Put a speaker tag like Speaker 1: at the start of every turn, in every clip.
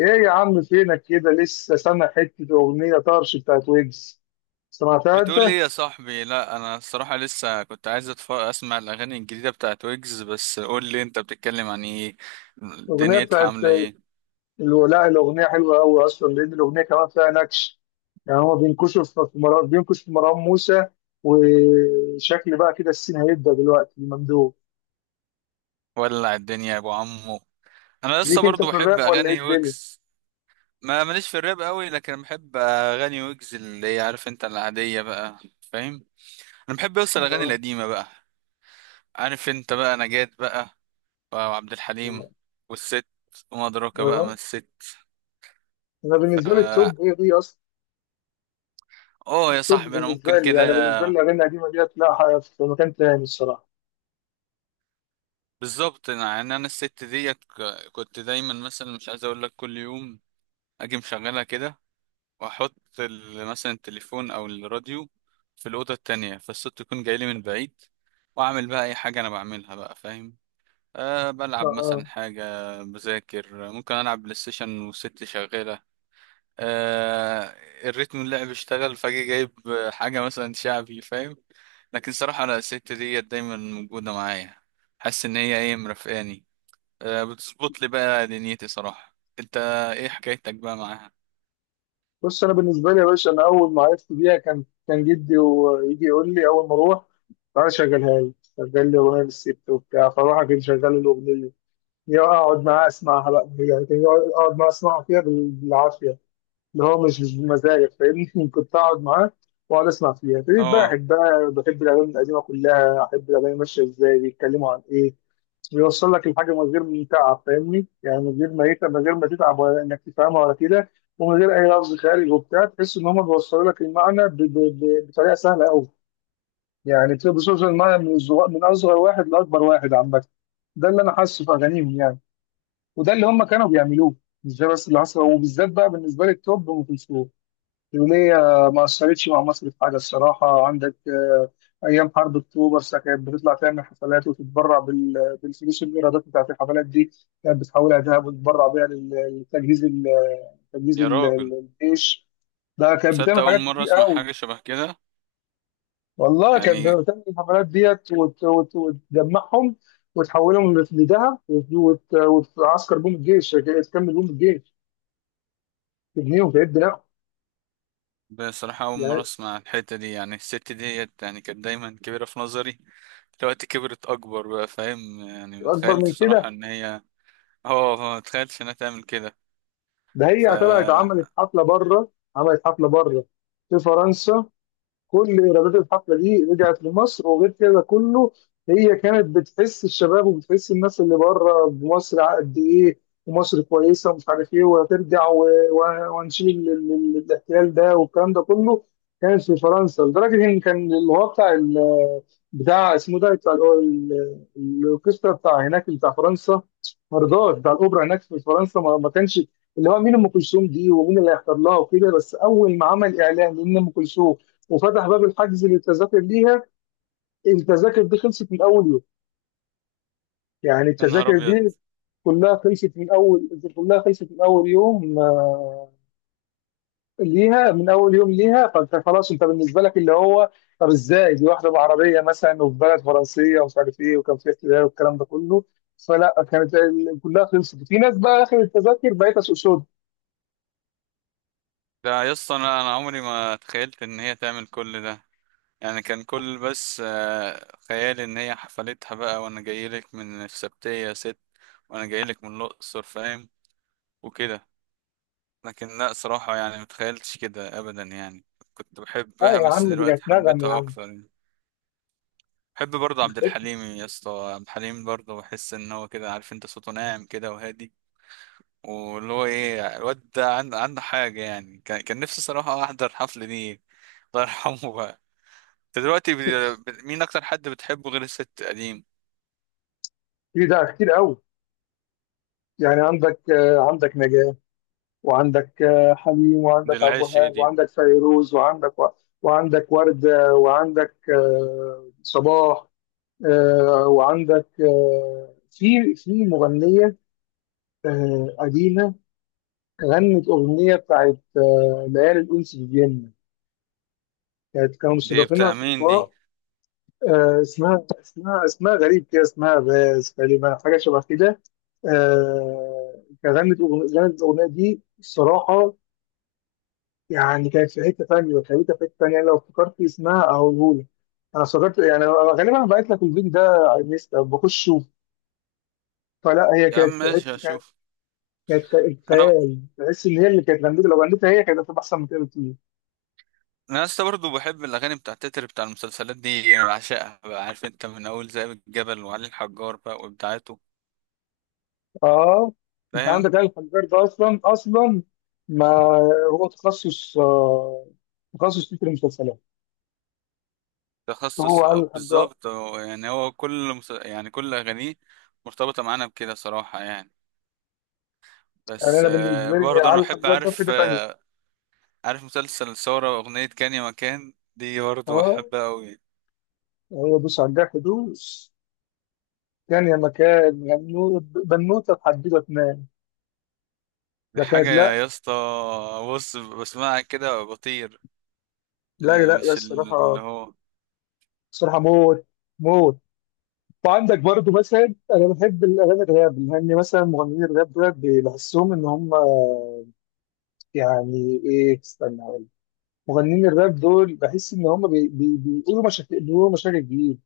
Speaker 1: ايه يا عم، فينك كده؟ لسه سامع حته اغنيه طرش بتاعت ويجز؟ سمعتها انت؟
Speaker 2: بتقول ايه يا صاحبي؟ لا، انا الصراحه لسه كنت عايز اسمع الاغاني الجديده بتاعت ويجز. بس قول لي، انت بتتكلم عن ايه؟
Speaker 1: الاغنيه
Speaker 2: دنيتها
Speaker 1: بتاعت
Speaker 2: عامله ايه؟
Speaker 1: لا، الاغنيه حلوه قوي اصلا، لان الاغنيه كمان فيها نكش. يعني هو بينكش في مروان موسى. وشكل بقى كده، السين هيبدا دلوقتي الممدوح.
Speaker 2: ولع الدنيا يا ابو عمو. انا لسه
Speaker 1: ليك انت في
Speaker 2: برضو بحب
Speaker 1: الراب ولا ايه
Speaker 2: اغاني
Speaker 1: الدنيا؟
Speaker 2: ويجز. ما ماليش في الراب قوي، لكن بحب اغاني ويجز اللي هي، عارف انت، العاديه بقى، فاهم. انا بحب اوصل الاغاني
Speaker 1: اه،
Speaker 2: القديمه بقى، عارف انت بقى، نجاة بقى، وعبد
Speaker 1: اه.
Speaker 2: الحليم، والست، وما ادراك بقى ما
Speaker 1: آه.
Speaker 2: الست.
Speaker 1: انا بالنسبه لي التوب
Speaker 2: ف
Speaker 1: هي دي اصلا.
Speaker 2: اه يا
Speaker 1: التوب
Speaker 2: صاحبي انا ممكن
Speaker 1: بالنسبه لي، يعني
Speaker 2: كده.
Speaker 1: بالنسبه لي الاغاني القديمه ديت، لا في مكان تاني الصراحه.
Speaker 2: بالظبط، يعني انا الست ديت كنت دايما مثلا مش عايز اقول لك، كل يوم اجي مشغلها كده، واحط مثلا التليفون او الراديو في الاوضه التانية، فالصوت يكون جاي لي من بعيد، واعمل بقى اي حاجه انا بعملها بقى، فاهم.
Speaker 1: اه.
Speaker 2: بلعب مثلا
Speaker 1: آه.
Speaker 2: حاجه، بذاكر، ممكن العب بلاي ستيشن والست شغاله. أه الريتم اللعب اشتغل، فاجي جايب حاجه مثلا شعبي، فاهم. لكن صراحه انا الست ديت دايما موجوده معايا، حاسس ان هي ايه، مرافقاني. بتظبط لي بقى دنيتي صراحة. انت ايه حكايتك بقى معاها؟
Speaker 1: بص، انا بالنسبه لي يا باشا، انا اول ما عرفت بيها كان جدي، ويجي يقول لي: اول ما اروح تعالى شغل لي اغنيه للست وبتاع. فاروح اجيب شغال الاغنيه، يا اقعد معاه اسمعها بقى. يعني كان اقعد معاه اسمعها فيها بالعافيه، اللي هو مش بمزاجك، فاهمني. كنت اقعد معاه واقعد اسمع فيها، ابتديت بقى
Speaker 2: اه
Speaker 1: احب بقى بحب الاغاني القديمه كلها، احب الاغاني ماشيه ازاي، بيتكلموا عن ايه. بيوصل لك الحاجه من غير ما تتعب، فاهمني؟ يعني من غير ما تتعب ولا انك تفهمها ولا كده. ومن غير اي لفظ خارج وبتاع، تحس ان هم بيوصلوا لك المعنى بطريقه سهله قوي. يعني بتبقى بتوصل المعنى من اصغر واحد لاكبر واحد عامه. ده اللي انا حاسه في اغانيهم يعني. وده اللي هم كانوا بيعملوه. مش ده بس اللي حصل، وبالذات بقى بالنسبه لي التوب ام كلثوم، اليومية ما أثرتش مع مصر في حاجة الصراحة؟ عندك أيام حرب أكتوبر، كانت بتطلع تعمل حفلات وتتبرع بالفلوس، الإيرادات بتاعت الحفلات دي كانت بتحولها ذهب، وتتبرع بيها لتجهيز
Speaker 2: يا راجل،
Speaker 1: الجيش. ده كانت
Speaker 2: تصدق
Speaker 1: بتعمل
Speaker 2: اول
Speaker 1: حاجات
Speaker 2: مرة
Speaker 1: كتير
Speaker 2: اسمع
Speaker 1: أوي.
Speaker 2: حاجة شبه كده.
Speaker 1: والله كانت
Speaker 2: يعني
Speaker 1: بتعمل الحفلات ديت، وتجمعهم، وتحولهم لذهب، وتعسكر بيهم الجيش، تكمل بيهم الجيش، تبنيهم، تعد، لا.
Speaker 2: بصراحة اول مرة
Speaker 1: يعني
Speaker 2: اسمع الحتة دي، يعني الست ديت يعني كانت دايما كبيرة في نظري، دلوقتي كبرت اكبر بقى، فاهم يعني،
Speaker 1: أكبر
Speaker 2: متخيلتش
Speaker 1: من
Speaker 2: بصراحة
Speaker 1: كده.
Speaker 2: ان هي... اه، متخيلتش انها تعمل كده.
Speaker 1: ده
Speaker 2: ف
Speaker 1: هي طلعت عملت حفله بره في فرنسا. كل ايرادات الحفله دي رجعت لمصر، وغير كده كله. هي كانت بتحس الشباب، وبتحس الناس اللي بره بمصر قد ايه، ومصر كويسه ومش عارف ايه، وهترجع وهنشيل الاحتلال ده والكلام ده كله. كانت في فرنسا لدرجه ان كان اللي هو بتاع اسمه ده بتاع الاوركسترا بتاع هناك بتاع فرنسا، مرضاش. بتاع الاوبرا هناك في فرنسا ما كانش اللي هو مين ام كلثوم دي ومين اللي هيحضر لها وكده. بس اول ما عمل اعلان ان ام كلثوم وفتح باب الحجز للتذاكر ليها، التذاكر دي خلصت من اول يوم. يعني
Speaker 2: يا نهار
Speaker 1: التذاكر
Speaker 2: ابيض.
Speaker 1: دي كلها خلصت من اول يوم، ليها من اول يوم ليها. فانت خلاص، انت بالنسبه لك اللي هو، طب ازاي دي واحده بعربيه مثلا، وفي بلد فرنسيه ومش عارف ايه، وكان في احتلال والكلام ده كله. فلا كلها خلصت، في ناس بقى اخر التذاكر بقيت اسوق سود.
Speaker 2: ده يا اسطى انا عمري ما تخيلت ان هي تعمل كل ده. يعني كان كل، بس خيالي ان هي حفلتها بقى، وانا جايلك من السبتية يا ست، وانا جايلك من الاقصر، فاهم، وكده. لكن لا، صراحة يعني متخيلتش كده ابدا يعني. كنت
Speaker 1: اه
Speaker 2: بحبها،
Speaker 1: يا
Speaker 2: بس
Speaker 1: عم، دي
Speaker 2: دلوقتي
Speaker 1: كانت نغم يا
Speaker 2: حبيتها
Speaker 1: عم.
Speaker 2: اكتر يعني. بحب برضه عبد الحليم يا اسطى. عبد الحليم برضه بحس ان هو كده، عارف انت، صوته ناعم كده وهادي، واللي هو ايه، الواد ده عنده حاجة. يعني كان نفسي صراحة احضر الحفلة دي، الله يرحمه بقى. انت دلوقتي مين اكتر حد بتحبه غير الست قديم؟
Speaker 1: في ده كتير قوي، يعني عندك عندك نجاة، وعندك حليم،
Speaker 2: دي
Speaker 1: وعندك عبد
Speaker 2: العيش ايه
Speaker 1: الوهاب،
Speaker 2: دي!
Speaker 1: وعندك فيروز، وعندك وعندك وردة، وعندك صباح، وعندك في مغنية قديمة، غنت أغنية بتاعت ليالي الأنس في فيينا. كانوا
Speaker 2: دي بتاع
Speaker 1: مستضيفينها في
Speaker 2: مين دي؟
Speaker 1: لقاء. اسمها غريب كده، اسمها باز تقريبا، حاجة شبه كده. كانت غنت الأغنية دي الصراحة. يعني كانت في حته ثانيه وخليتها في حته ثانيه. لو افتكرت اسمها اقولهولك. انا افتكرت يعني. أنا غالبا بعت لك الفيديو ده على الانستا، بخش شوف. فلا هي
Speaker 2: يا عم
Speaker 1: كانت في
Speaker 2: ماشي،
Speaker 1: حته، كانت
Speaker 2: اشوف.
Speaker 1: كانت
Speaker 2: انا
Speaker 1: خيال. تحس ان هي اللي كانت غنيتها، لو غنيتها هي كانت هتبقى احسن من كده بكتير.
Speaker 2: انا لسه برضه بحب الاغاني بتاع التتر، بتاع المسلسلات دي انا بعشقها بقى، عارف انت، من اول ذئاب الجبل وعلي الحجار بقى وابداعاته،
Speaker 1: اه، انت
Speaker 2: فاهم.
Speaker 1: عندك آل الحجار ده اصلا اصلا. ما هو تخصص تخصص في المسلسلات، هو
Speaker 2: تخصص،
Speaker 1: علي الحجار.
Speaker 2: بالظبط، يعني هو كل يعني كل اغانيه مرتبطه معانا بكده صراحه يعني.
Speaker 1: يعني
Speaker 2: بس
Speaker 1: انا بالنسبه لي
Speaker 2: برضه انا
Speaker 1: علي
Speaker 2: بحب،
Speaker 1: الحجار ده في
Speaker 2: عارف،
Speaker 1: حته ثانيه.
Speaker 2: عارف مسلسل ثوره، واغنيه كان يا مكان، دي برضه
Speaker 1: اه،
Speaker 2: بحبها قوي.
Speaker 1: هو بص على الجرح دوس. كان يا مكان، يا بنوته تحديدا تنام.
Speaker 2: دي
Speaker 1: ده
Speaker 2: حاجه
Speaker 1: كانت، لا،
Speaker 2: يا اسطى، بص بسمعها كده بطير.
Speaker 1: لا، لا، لا
Speaker 2: مش اللي
Speaker 1: الصراحه
Speaker 2: هو،
Speaker 1: الصراحه موت موت. وعندك برضو مثلا انا بحب الاغاني الراب، لان مثلا مغنيين الراب دول بحسهم ان هم، يعني ايه، استنى أقول. مغنيين الراب دول بحس ان هم بي بي بيقولوا مشاكل جديده،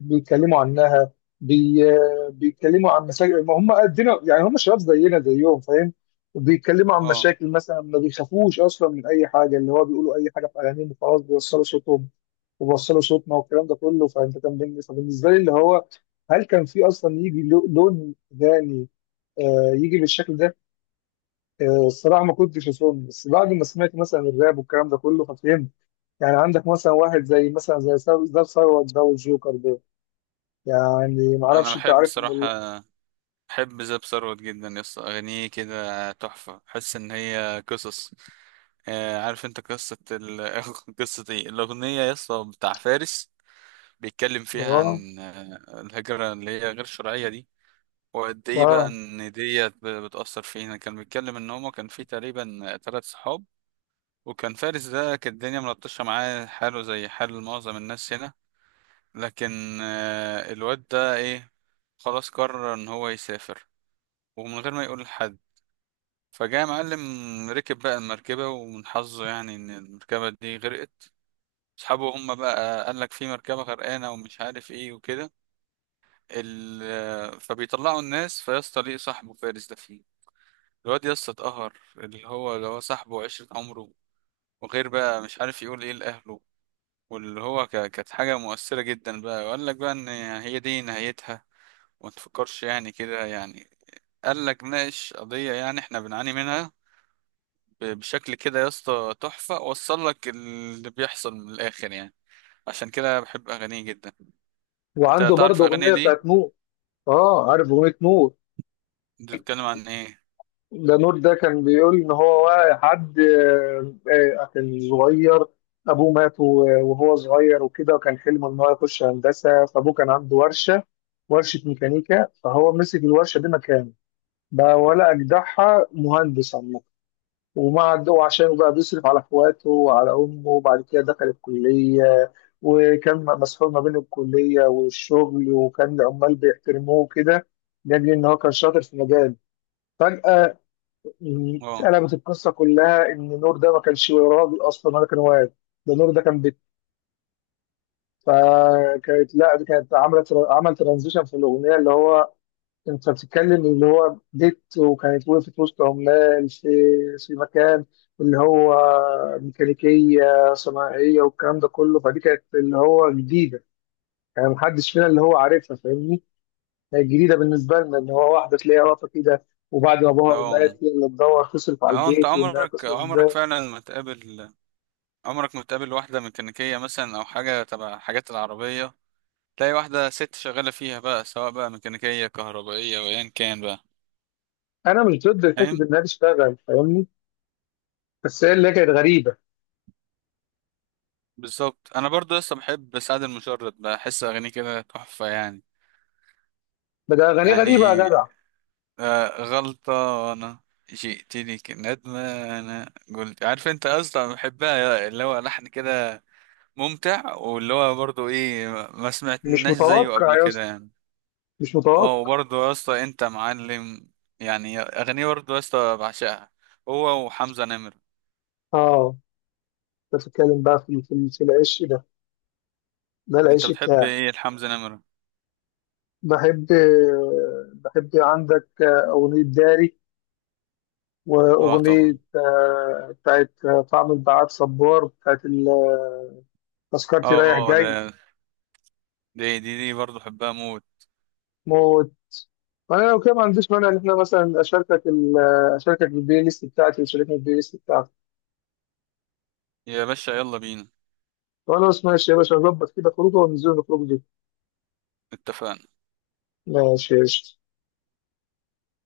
Speaker 1: بيتكلموا عنها، بي... بيتكلموا عن مشاكل ما هم قدنا، يعني هم شباب زينا زيهم، فاهم. بيتكلموا عن
Speaker 2: اه،
Speaker 1: مشاكل مثلا، ما بيخافوش اصلا من اي حاجه، اللي هو بيقولوا اي حاجه في اغانيهم وخلاص، بيوصلوا صوتهم وبيوصلوا صوتنا والكلام ده كله. فانت كان فبالنسبه لي اللي هو، هل كان في اصلا يجي لون اغاني يجي بالشكل ده؟ الصراحه ما كنتش اظن، بس بعد ما سمعت مثلا الراب والكلام ده كله ففهمت. يعني عندك مثلا واحد زي مثلا زي ثروت ده، وثروت ده، والجوكر. يعني ما
Speaker 2: انا
Speaker 1: اعرفش، انت
Speaker 2: بحب
Speaker 1: عارفهم ولا لا.
Speaker 2: بصراحة، بحب زاب ثروت جدا، يس اغانيه كده تحفة، بحس ان هي قصص. عارف انت قصة قصة ايه الاغنية، يس، بتاع فارس. بيتكلم فيها
Speaker 1: اه،
Speaker 2: عن الهجرة اللي هي غير شرعية دي، وقد ايه بقى
Speaker 1: اه.
Speaker 2: ان ديت بتأثر فينا. كان بيتكلم ان هما كان في تقريبا ثلاث صحاب، وكان فارس ده كانت الدنيا ملطشة معاه، حاله زي حال معظم الناس هنا. لكن الواد ده ايه، خلاص قرر ان هو يسافر، ومن غير ما يقول لحد، فجاء معلم، ركب بقى المركبة، ومن حظه يعني ان المركبة دي غرقت. اصحابه هم بقى قال لك في مركبة غرقانة ومش عارف ايه وكده فبيطلعوا الناس، فيسطا ليه صاحبه فارس ده فيه. الواد يسطا اتقهر، اللي هو صاحبه وعشرة عمره، وغير بقى مش عارف يقول ايه لأهله، واللي هو كانت حاجة مؤثرة جدا بقى. وقال لك بقى ان هي دي نهايتها، وما تفكرش يعني كده يعني. قال لك، ناقش قضية يعني احنا بنعاني منها بشكل كده يا اسطى تحفة، وصل لك اللي بيحصل من الآخر يعني. عشان كده بحب أغانيه جدا. انت
Speaker 1: وعنده
Speaker 2: تعرف
Speaker 1: برضه
Speaker 2: أغاني
Speaker 1: اغنيه
Speaker 2: ليه؟
Speaker 1: بتاعت نور. اه، عارف اغنيه نور.
Speaker 2: انت بتتكلم عن ايه؟
Speaker 1: ده نور ده كان بيقول ان هو واقع حد، كان صغير، ابوه مات وهو صغير وكده، وكان حلمه ان هو يخش هندسه، فابوه كان عنده ورشه، ورشه ميكانيكا. فهو مسك الورشه دي مكانه، بقى ولا اجدعها مهندس عامه. وما عنده، وعشان بقى بيصرف على اخواته وعلى امه، وبعد كده دخل الكليه، وكان مسحول ما بين الكليه والشغل، وكان العمال بيحترموه كده، لاجل ان هو كان شاطر في مجال. فجاه
Speaker 2: اه،
Speaker 1: اتقلبت القصه كلها، ان نور ده ما كانش راجل اصلا ولا كان واد. ده نور ده كان فكانت، لا دي كانت عملت عمل ترانزيشن في الاغنيه، اللي هو انت بتتكلم اللي هو ديت، وكانت وقفت وسط عمال في مكان، اللي هو ميكانيكيه صناعيه والكلام ده كله. فدي كانت اللي هو جديده، يعني محدش فينا اللي هو عارفها فاهمني. هي جديده بالنسبه لنا، اللي هو واحده تلاقيها واقفه كده، وبعد ما ابوها
Speaker 2: اه،
Speaker 1: مات هي اللي تدور تصرف على
Speaker 2: اه، انت
Speaker 1: البيت، وانها
Speaker 2: عمرك
Speaker 1: تصرف
Speaker 2: عمرك
Speaker 1: ازاي.
Speaker 2: فعلا ما تقابل، عمرك ما تقابل واحدة ميكانيكية مثلا، أو حاجة تبع حاجات العربية، تلاقي واحدة ست شغالة فيها بقى، سواء بقى ميكانيكية، كهربائية، وأيا كان بقى،
Speaker 1: انا مش ضد حته
Speaker 2: فاهم؟
Speaker 1: انها تشتغل فاهمني، بس هي اللي كانت غريبه.
Speaker 2: بالظبط. أنا برضو لسه بحب سعد المجرد، بحس أغانيه كده تحفة يعني.
Speaker 1: بدأ اغانيه غريبه يا
Speaker 2: يعني
Speaker 1: جدع.
Speaker 2: غلطة، أنا، جئتني كندمة، أنا قلت، عارف أنت أصلا بحبها، اللي هو لحن كده ممتع، واللي هو برضو إيه، ما
Speaker 1: مش
Speaker 2: سمعتناش زيه
Speaker 1: متوقع
Speaker 2: قبل
Speaker 1: يا
Speaker 2: كده
Speaker 1: اسطى،
Speaker 2: يعني.
Speaker 1: مش
Speaker 2: أه،
Speaker 1: متوقع.
Speaker 2: وبرضو يا اسطى أنت معلم، يعني أغنية برضو يا اسطى بعشقها، هو وحمزة نمرة.
Speaker 1: اه، بتتكلم بقى في العش ده
Speaker 2: أنت
Speaker 1: العش
Speaker 2: بتحب
Speaker 1: بتاعي.
Speaker 2: إيه لحمزة نمرة؟
Speaker 1: بحب بحب. عندك أغنية داري،
Speaker 2: أه
Speaker 1: وأغنية
Speaker 2: طبعا.
Speaker 1: بتاعت طعم البعاد، صبار، بتاعت تذكرتي رايح
Speaker 2: أه، أه،
Speaker 1: جاي.
Speaker 2: ده دي برضو بحبها موت.
Speaker 1: موت. فأنا لو كده ما عنديش مانع إن إحنا مثلا أشاركك بالبلاي ليست بتاعتي وتشاركني بالبلاي ليست بتاعتك.
Speaker 2: يا باشا يلا بينا.
Speaker 1: خلاص، ماشي يا باشا، نظبط كده خروجه وننزل نخرج دي.
Speaker 2: اتفقنا.
Speaker 1: ماشي يا قشطة.